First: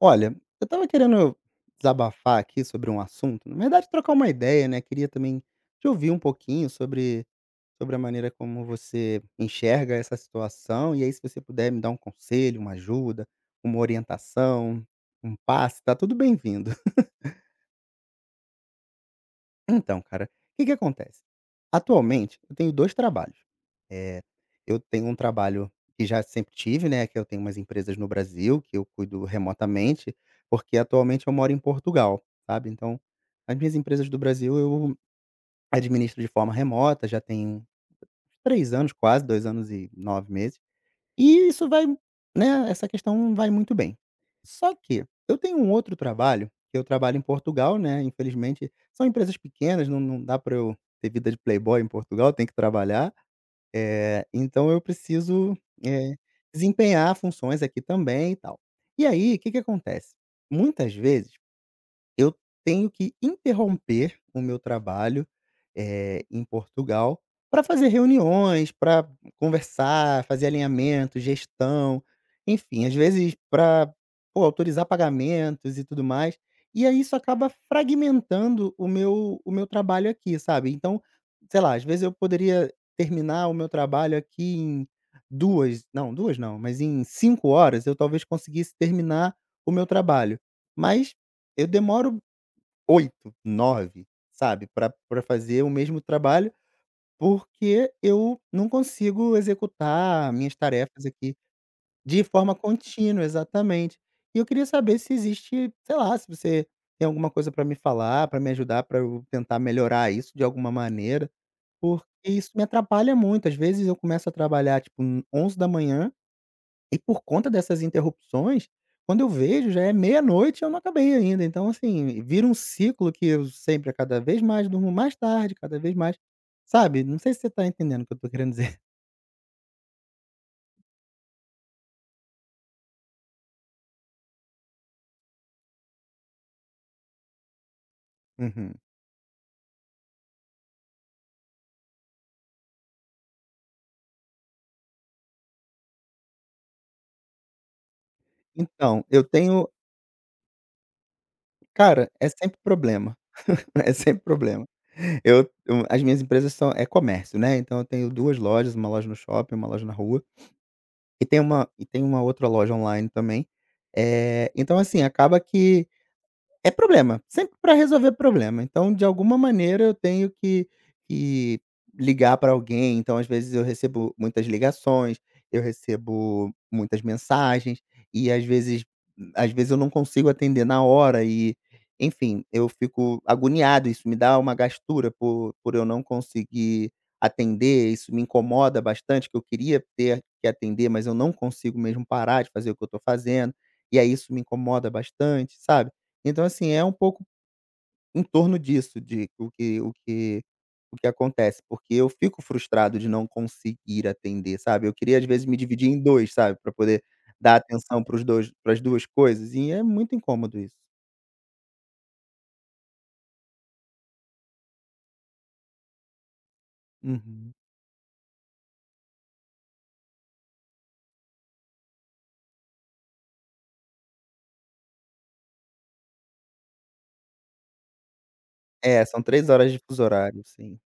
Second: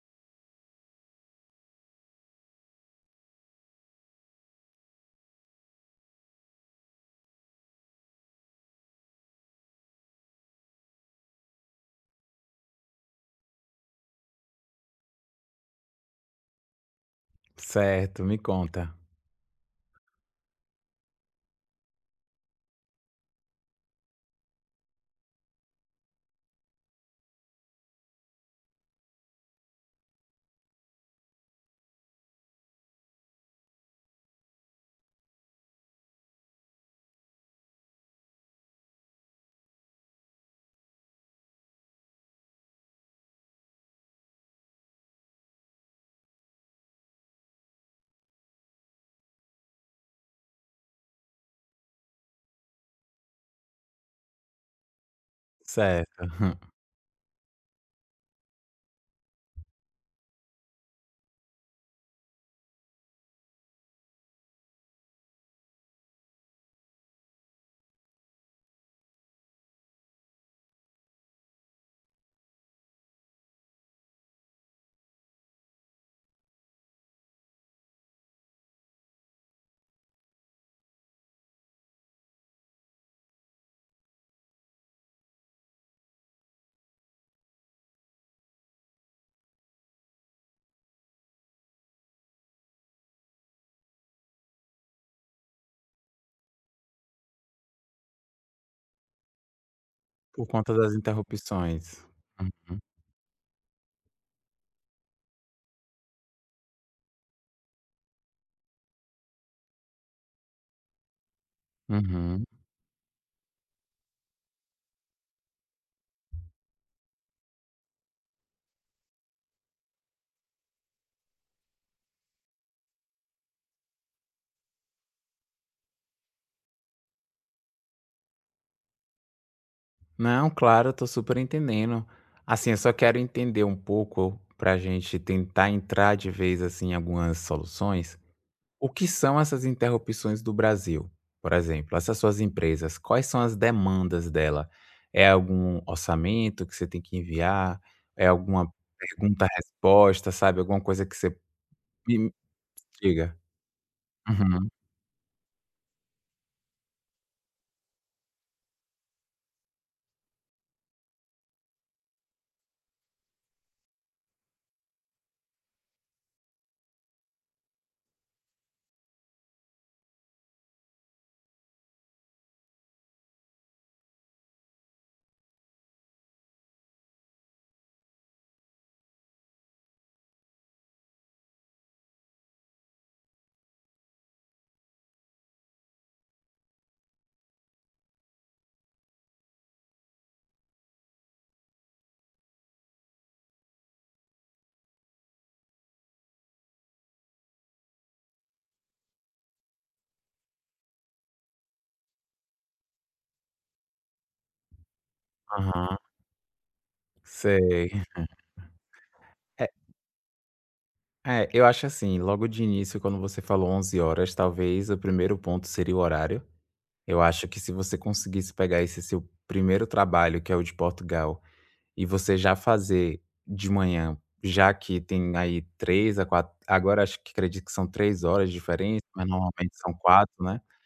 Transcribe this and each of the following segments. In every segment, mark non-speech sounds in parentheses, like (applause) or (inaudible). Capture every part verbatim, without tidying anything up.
Olha, eu estava querendo desabafar aqui sobre um assunto, na verdade trocar uma ideia, né, queria também te ouvir um pouquinho sobre sobre a maneira como você enxerga essa situação, e aí se você puder me dar um conselho, uma ajuda, uma orientação, um passe, tá tudo bem-vindo. Certo, me conta. Então, cara, o que que acontece? Atualmente, eu tenho dois trabalhos. Eh, eu tenho um trabalho que já sempre tive, né, que eu tenho umas empresas no Brasil que eu cuido remotamente, porque atualmente eu moro em Portugal, sabe. Então, as minhas empresas do Brasil eu administro de forma remota, já tem uns três anos quase, dois anos e nove meses. E isso vai, né, essa questão vai muito bem. Só que eu tenho um outro trabalho, que eu trabalho em Portugal, né, infelizmente são empresas pequenas, não não dá para eu ter vida de playboy em Portugal, tem que trabalhar, eh, então eu preciso, eh, Certo. (laughs) desempenhar funções aqui também e tal. E aí, o que que acontece? Muitas vezes eu tenho que interromper o meu trabalho, eh, em Portugal, para fazer reuniões, para conversar, fazer alinhamento, gestão, enfim, às vezes para autorizar pagamentos e tudo mais. E aí isso acaba fragmentando o meu o meu trabalho aqui, sabe. Então, sei lá, às vezes eu poderia terminar o meu trabalho aqui em duas, não, duas não, mas em cinco horas eu talvez conseguisse terminar o meu trabalho, mas eu demoro oito, nove, sabe, para pra fazer o mesmo trabalho, porque eu não consigo executar Por minhas conta das tarefas aqui interrupções. de forma Uhum, contínua, exatamente. E eu queria saber se existe, sei lá, se você tem alguma coisa para me falar, para me ajudar, para eu tentar melhorar isso de alguma maneira, porque uhum. isso me atrapalha muito. Às vezes eu começo a trabalhar, tipo, onze da manhã. E por conta dessas interrupções, quando eu vejo já é meia-noite e eu não acabei ainda. Então, assim, vira um ciclo que eu sempre cada vez mais durmo mais tarde, cada vez mais, sabe, não sei se você tá entendendo o que eu tô querendo dizer. (laughs) Não, claro, eu tô super entendendo. Assim, eu só quero entender um pouco pra gente tentar entrar de vez, assim, em algumas soluções. Uhum. O que são essas interrupções do Brasil? Por exemplo, essas suas empresas, quais são as demandas dela? É algum orçamento que você tem que enviar? É alguma Então, eu tenho pergunta-resposta, sabe, alguma coisa que você cara, me é me sempre problema, diga. (laughs) é sempre problema. Uhum. Eu eu as minhas empresas são é comércio, né, então eu tenho duas lojas, uma loja no shopping, uma loja na rua, e tem uma e tem uma outra loja online também. Eh, então assim, acaba que é problema, sempre para resolver problema. Então, de alguma maneira, eu tenho que que ligar para alguém. Então, às vezes, eu recebo muitas ligações, eu recebo muitas mensagens e, às vezes às vezes, eu não consigo atender na hora e, enfim, eu fico agoniado. Isso me dá uma gastura por por eu não conseguir atender. Isso me incomoda bastante, que eu queria ter que atender, mas eu não consigo mesmo parar de fazer o que eu estou fazendo. E aí isso me incomoda bastante, sabe? Então, assim, é um pouco em torno disso, de o que o que o que acontece, porque eu fico frustrado de não conseguir atender, sabe. Eu queria, às vezes, me dividir em dois, sabe, para poder dar Sei. atenção para os dois para as duas coisas, É e é muito incômodo isso. é, eu acho assim, logo de início, quando você falou onze horas, talvez o primeiro ponto seria o horário. Eu acho Uhum. que se você conseguisse pegar esse seu primeiro trabalho, que é o de Portugal, e você já fazer de manhã, já que tem aí três a quatro. Agora acho que acredito que são três horas de diferença, É, são mas três normalmente horas de são fuso quatro, horário, né? sim.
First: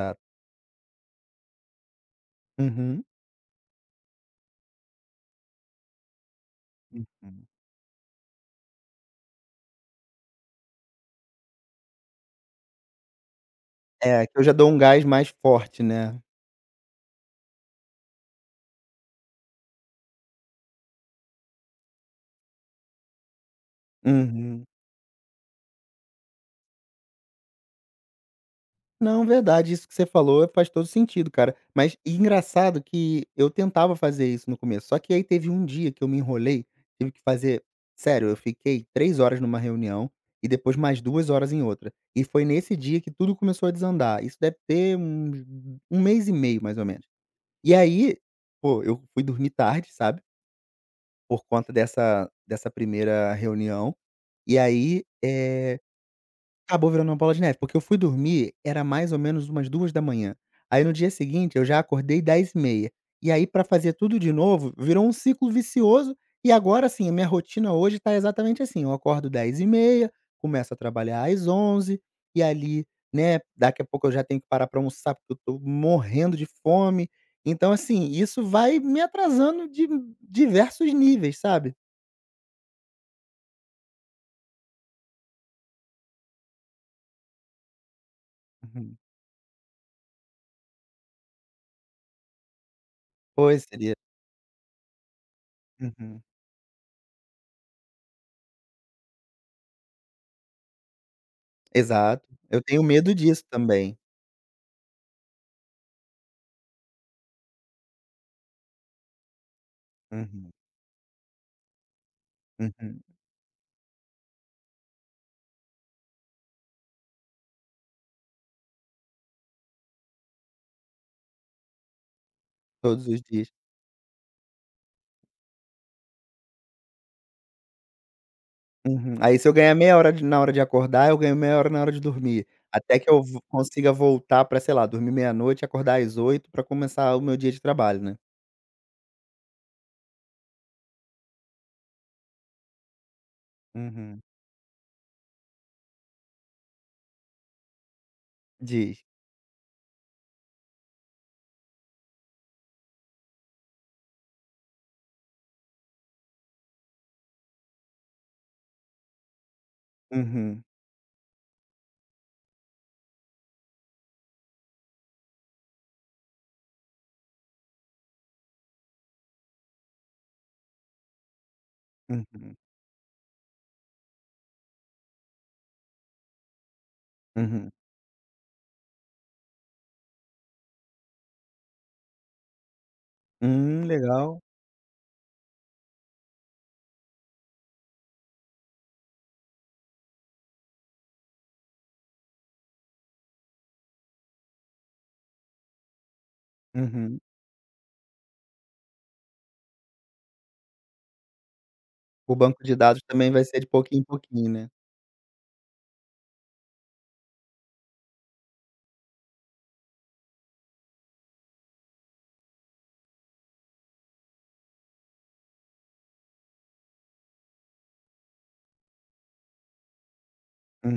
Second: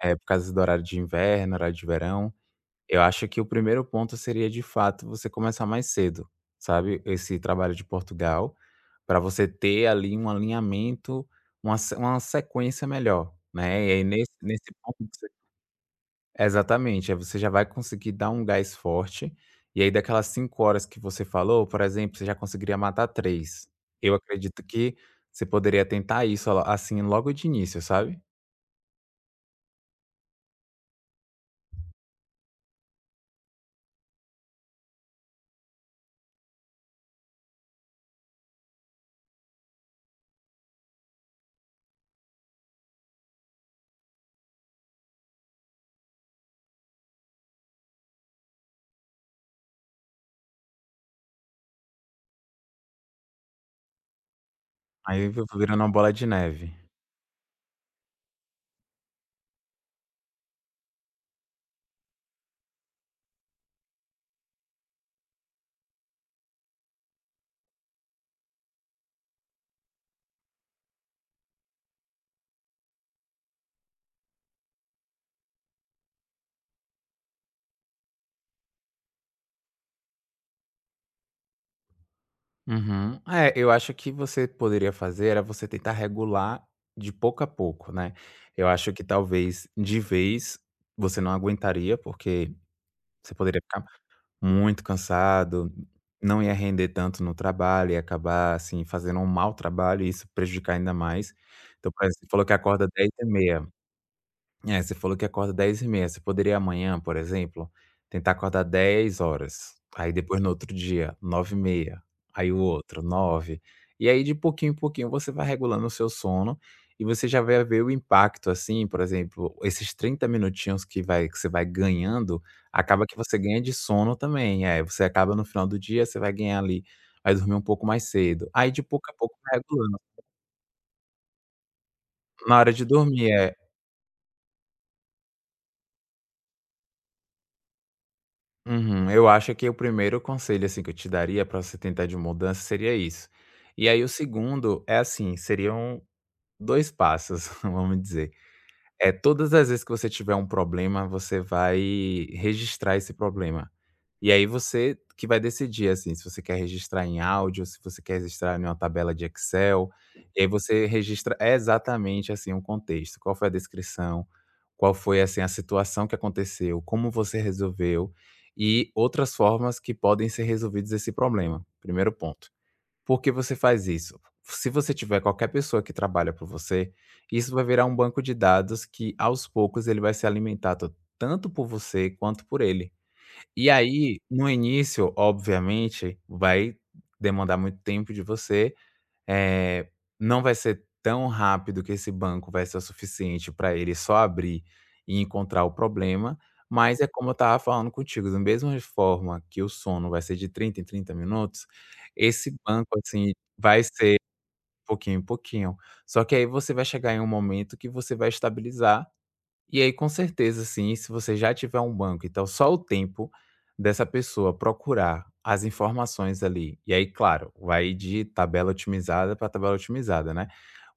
É por causa do horário de inverno, horário de verão. Eu Uhum. acho que o primeiro ponto seria, de fato, você começar mais cedo, sabe, esse Uhum. trabalho de Portugal. Para você ter ali um alinhamento, uma se uma sequência melhor, né, e aí É, nesse que eu já dou nesse um ponto gás você mais forte, né. exatamente, aí você já vai conseguir dar um gás forte, e aí daquelas cinco horas que você falou, por exemplo, você já conseguiria matar três. Eu acredito Uhum. que você poderia tentar isso, ó, assim, logo de início, sabe. Não, verdade, isso que você falou faz todo sentido, cara. Mas e engraçado que eu tentava fazer isso no começo, só que aí teve um dia que eu me enrolei, tive que fazer, sério, eu fiquei três horas numa reunião e depois mais duas horas em outra. E foi nesse dia que tudo começou a desandar. Isso deve ter uns um mês e meio, mais ou menos. E aí, pô, eu fui dormir tarde, sabe, por conta dessa dessa primeira reunião. E aí, Aí eh virando uma bola de neve. acabou virando uma bola de neve, porque eu fui dormir, era mais ou menos umas duas da manhã. Aí no dia seguinte eu já acordei dez e meia. E aí pra fazer tudo de novo, virou um ciclo vicioso, e agora sim, a minha rotina hoje tá exatamente assim: eu acordo dez e meia, começo a trabalhar às onze e ali, né, daqui a pouco eu já tenho que parar pra almoçar, porque eu tô morrendo de fome. Então assim, isso vai me atrasando de diversos níveis, sabe. Uhum. É, eu acho que você poderia fazer era você tentar regular de pouco a pouco, né. Eu acho Uhum. que talvez de vez você não aguentaria, porque você poderia Pois, ficar seria. muito cansado, Uhum. não ia render tanto no trabalho, ia acabar, assim, fazendo um mau trabalho e isso prejudicar ainda mais. Então, por exemplo, Exato. você falou que Eu tenho acorda dez medo e disso meia. também. É, você falou que acorda dez e meia. Você poderia amanhã, por exemplo, tentar acordar dez horas. Aí depois no Uhum, outro dia nove e meia. Aí o outro uhum. nove. E aí de pouquinho em pouquinho você vai regulando o seu sono, e você já vai ver o impacto, assim, por exemplo, esses trinta minutinhos que vai que você vai ganhando, acaba Todos que os você dias. ganha de sono também, é, você acaba no final do dia, você vai ganhar ali, vai dormir um pouco mais cedo, aí de pouco a Uhum. pouco Aí se eu vai ganhar meia regulando. hora de na hora de acordar, eu ganho meia hora na hora de dormir. Na hora de Até que eu dormir, vo é. consiga voltar pra, sei lá, dormir meia-noite, acordar às oito horas pra começar o meu dia de trabalho, né. Uhum. Eu acho que o primeiro conselho, assim, que eu te daria para você tentar de mudança seria isso. E aí o Uhum. segundo é assim, seriam dois passos, (laughs) vamos dizer. Diz. É, todas as vezes que você tiver um problema, você vai registrar esse problema. E aí você que vai decidir, assim, se você quer registrar em áudio, se você quer registrar em uma tabela de Excel, e aí Uhum, você registra exatamente, assim, o contexto, qual foi a descrição, qual foi, assim, a situação que aconteceu, como você resolveu e outras formas que podem ser resolvidas esse problema, primeiro ponto. uhum, Por que você faz isso? Se você tiver qualquer pessoa que trabalha para você, isso vai uhum. virar um banco de dados que aos poucos ele vai ser alimentado tanto por você quanto por ele. E Hum, aí, legal. no início, obviamente, vai demandar muito tempo de você, eh, não vai ser tão rápido que esse banco vai ser o suficiente para ele só abrir e encontrar o problema, mas é Uhum. como eu estava falando contigo, da mesma forma que o sono vai ser de trinta em trinta minutos, O esse banco de banco, dados também assim, vai ser de vai pouquinho em ser pouquinho, né. pouquinho em pouquinho. Só que aí você vai chegar em um momento que você vai estabilizar e aí, com certeza, sim, se você já tiver um banco, então só o tempo dessa pessoa procurar as informações ali, e aí, claro, vai de tabela otimizada para tabela otimizada, né?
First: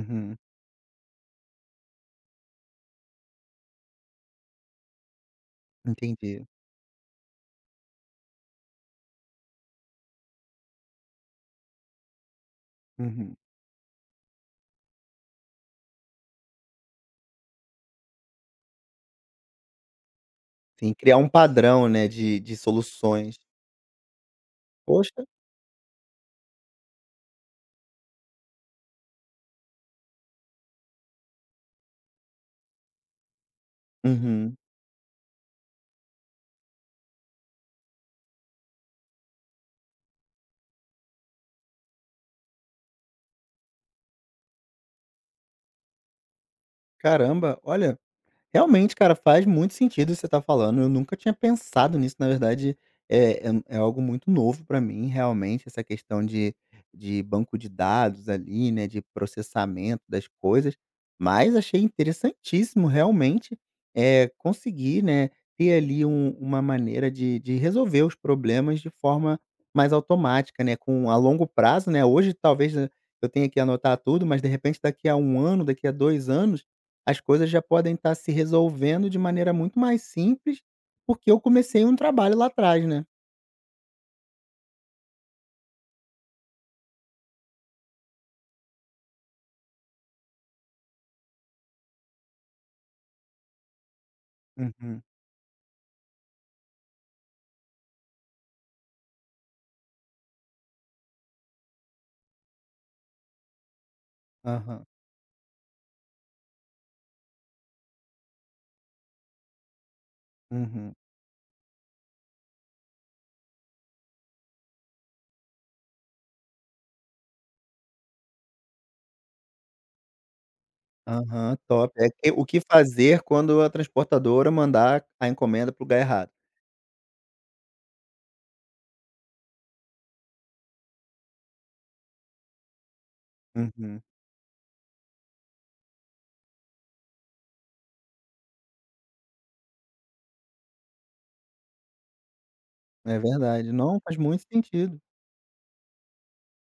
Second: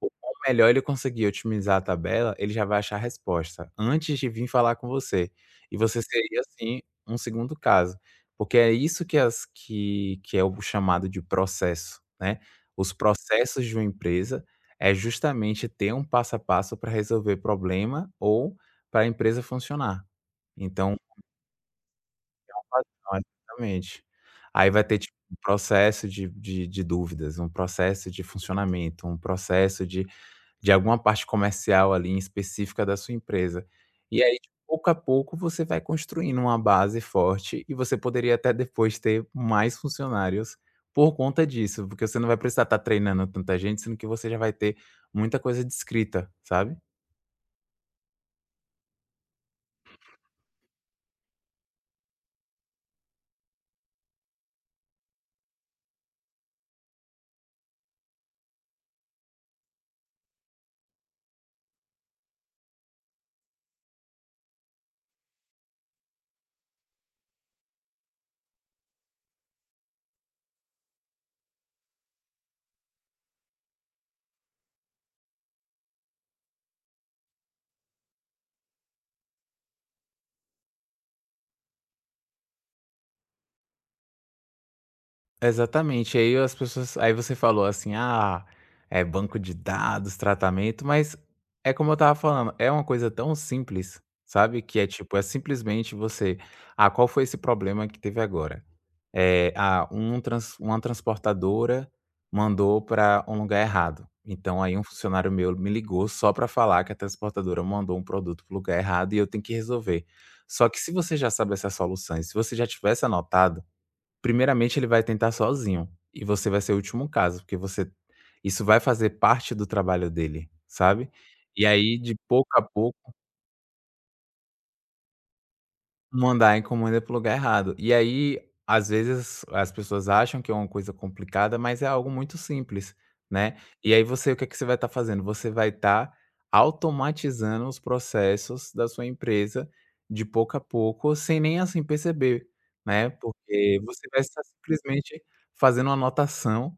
O quão melhor ele conseguir otimizar a tabela, ele já vai achar a resposta antes de vir falar com você. E você seria, entendi. assim, um segundo caso, porque é isso que as que que é o chamado de processo, né? Os Uhum. processos de uma empresa é justamente ter um passo a passo para resolver problema ou para a empresa funcionar. Sim, Então criar um padrão, né, de de (unintelligible) soluções. exatamente. Aí vai ter, tipo, Poxa. um processo de de de dúvidas, um processo de funcionamento, um processo de de alguma parte comercial ali específica da sua empresa. E aí de Uhum. pouco a pouco você vai construindo uma base forte e você poderia até depois ter mais funcionários por conta disso, porque você não vai precisar estar treinando tanta gente, sendo que você já vai ter muita coisa descrita, sabe? Caramba, olha, realmente, cara, faz muito sentido o que você tá falando. Eu nunca tinha pensado nisso. Na verdade, é, é, um- é algo muito novo para mim, realmente, essa questão de, de banco de dados ali, né? De processamento das coisas. Mas achei interessantíssimo, realmente, é, conseguir, né? Ter ali um- uma maneira de, de resolver os problemas de forma mais automática, né? Com a longo prazo, né? Hoje, talvez, né, eu tenha que anotar tudo, mas de repente, daqui a um ano, daqui a dois anos as coisas já podem estar se resolvendo de maneira muito mais simples, porque eu comecei um trabalho lá atrás, né. Exatamente. Aí as pessoas aí você falou assim: "Ah, é banco de dados, tratamento", mas é como eu estava falando, é uma coisa tão simples, sabe, que é Uhum. tipo, é simplesmente você: "Ah, qual foi esse problema que teve agora?". É, ah, um trans uma transportadora mandou para um lugar errado. Então aí um Aham. funcionário meu me ligou só para falar que a transportadora mandou um produto para o lugar errado e eu tenho que resolver. Só que se Uhum. você já sabe essas soluções, se você já tivesse anotado, primeiramente, ele vai tentar sozinho, e você vai ser o último caso, porque você isso vai fazer parte do trabalho dele, sabe. Aham, E top. aí, É de que o pouco que a pouco, fazer quando a transportadora mandar a encomenda para o lugar errado. mandar a encomenda para o lugar errado. E aí, às vezes, as pessoas acham que é uma coisa complicada, mas é algo muito simples, né. E aí Uhum. você, o que é que você vai estar fazendo? Você vai estar automatizando os processos da sua empresa, de pouco a pouco, sem nem, assim, perceber, né, É verdade. porque Não, você faz vai estar muito sentido. simplesmente fazendo uma anotação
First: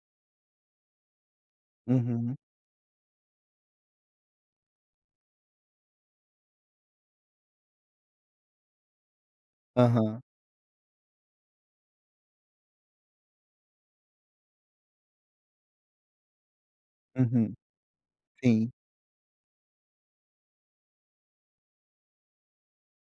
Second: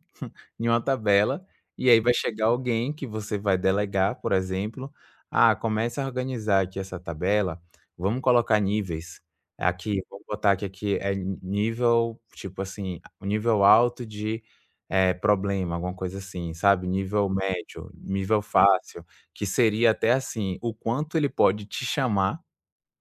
em uma tabela, e aí vai Uhum. chegar alguém que você vai delegar, por exemplo: "Ah, começa a organizar aqui essa tabela, vamos colocar níveis. Aqui, Aham. vamos botar que aqui é ni nível, tipo assim, o nível alto de, eh, problema", alguma coisa assim, sabe, nível Uhum. médio, nível Sim. fácil, que seria até assim, o quanto ele pode te chamar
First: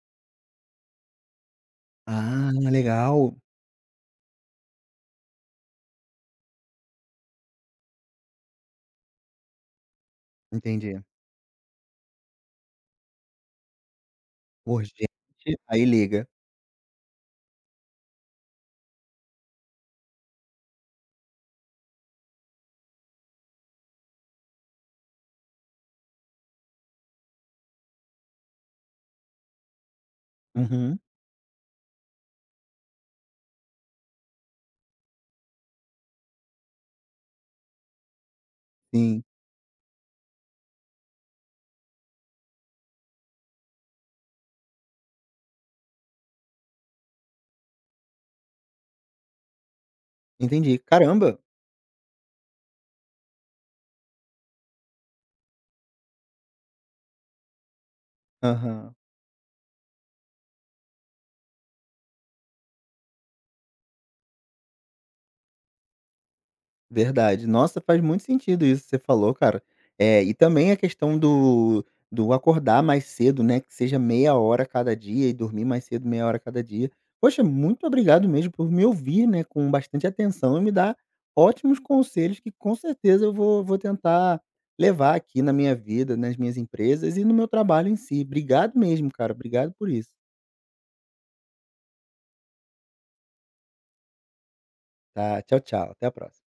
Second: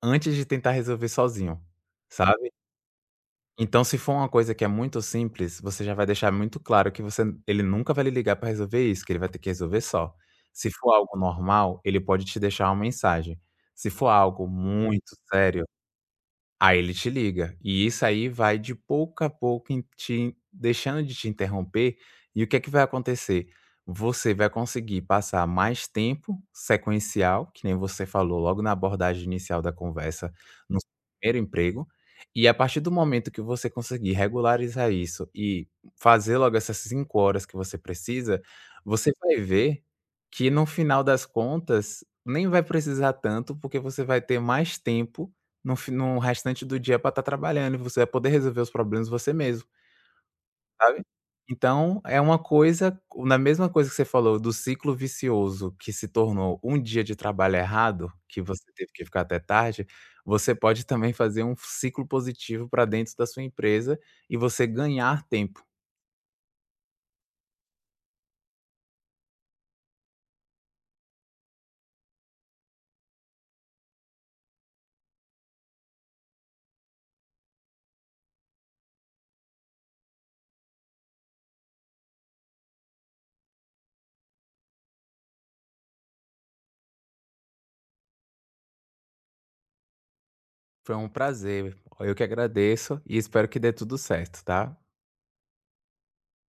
antes de tentar resolver sozinho, sabe. Ah, legal. Então, se for uma coisa que é muito simples, você já vai deixar muito claro que você ele nunca vai lhe ligar para resolver isso, que ele vai ter que resolver só. Se for Entendi. algo normal, ele pode te deixar uma mensagem. Se for algo muito Urgente, sério, aí liga. aí ele te liga, e isso aí vai de pouco a pouco em te deixando de te interromper, e o que é que vai acontecer? Você vai conseguir passar mais tempo sequencial, que nem você falou logo na abordagem inicial da conversa, no seu Uhum. primeiro emprego, e a partir do momento que você conseguir regularizar isso e fazer logo essas cinco horas que você precisa, você Sim, vai ver que no final das contas nem vai precisar tanto, porque você vai ter mais tempo no fi no restante do dia para estar trabalhando e você vai poder resolver os problemas você mesmo, entendi. sabe. Caramba. Então é uma coisa, na mesma coisa que você falou do ciclo vicioso que se tornou um dia de trabalho errado, que você teve Aham. que ficar até tarde, você pode também fazer um ciclo positivo para dentro da sua empresa e você ganhar tempo. Verdade. Nossa, faz muito sentido isso que você falou, cara. Eh, e também a questão do do acordar mais cedo, né, que seja meia hora cada dia e dormir mais cedo meia hora cada dia. Poxa, muito obrigado mesmo por me ouvir, né, com bastante atenção e me dar ótimos conselhos que com certeza eu vou vou tentar levar aqui na minha vida, nas minhas empresas e no meu trabalho em si. Obrigado mesmo, cara. Obrigado por isso, Foi um prazer, eu que agradeço e espero que dê tudo certo, tá. tá? Tchau, tchau. Até a próxima.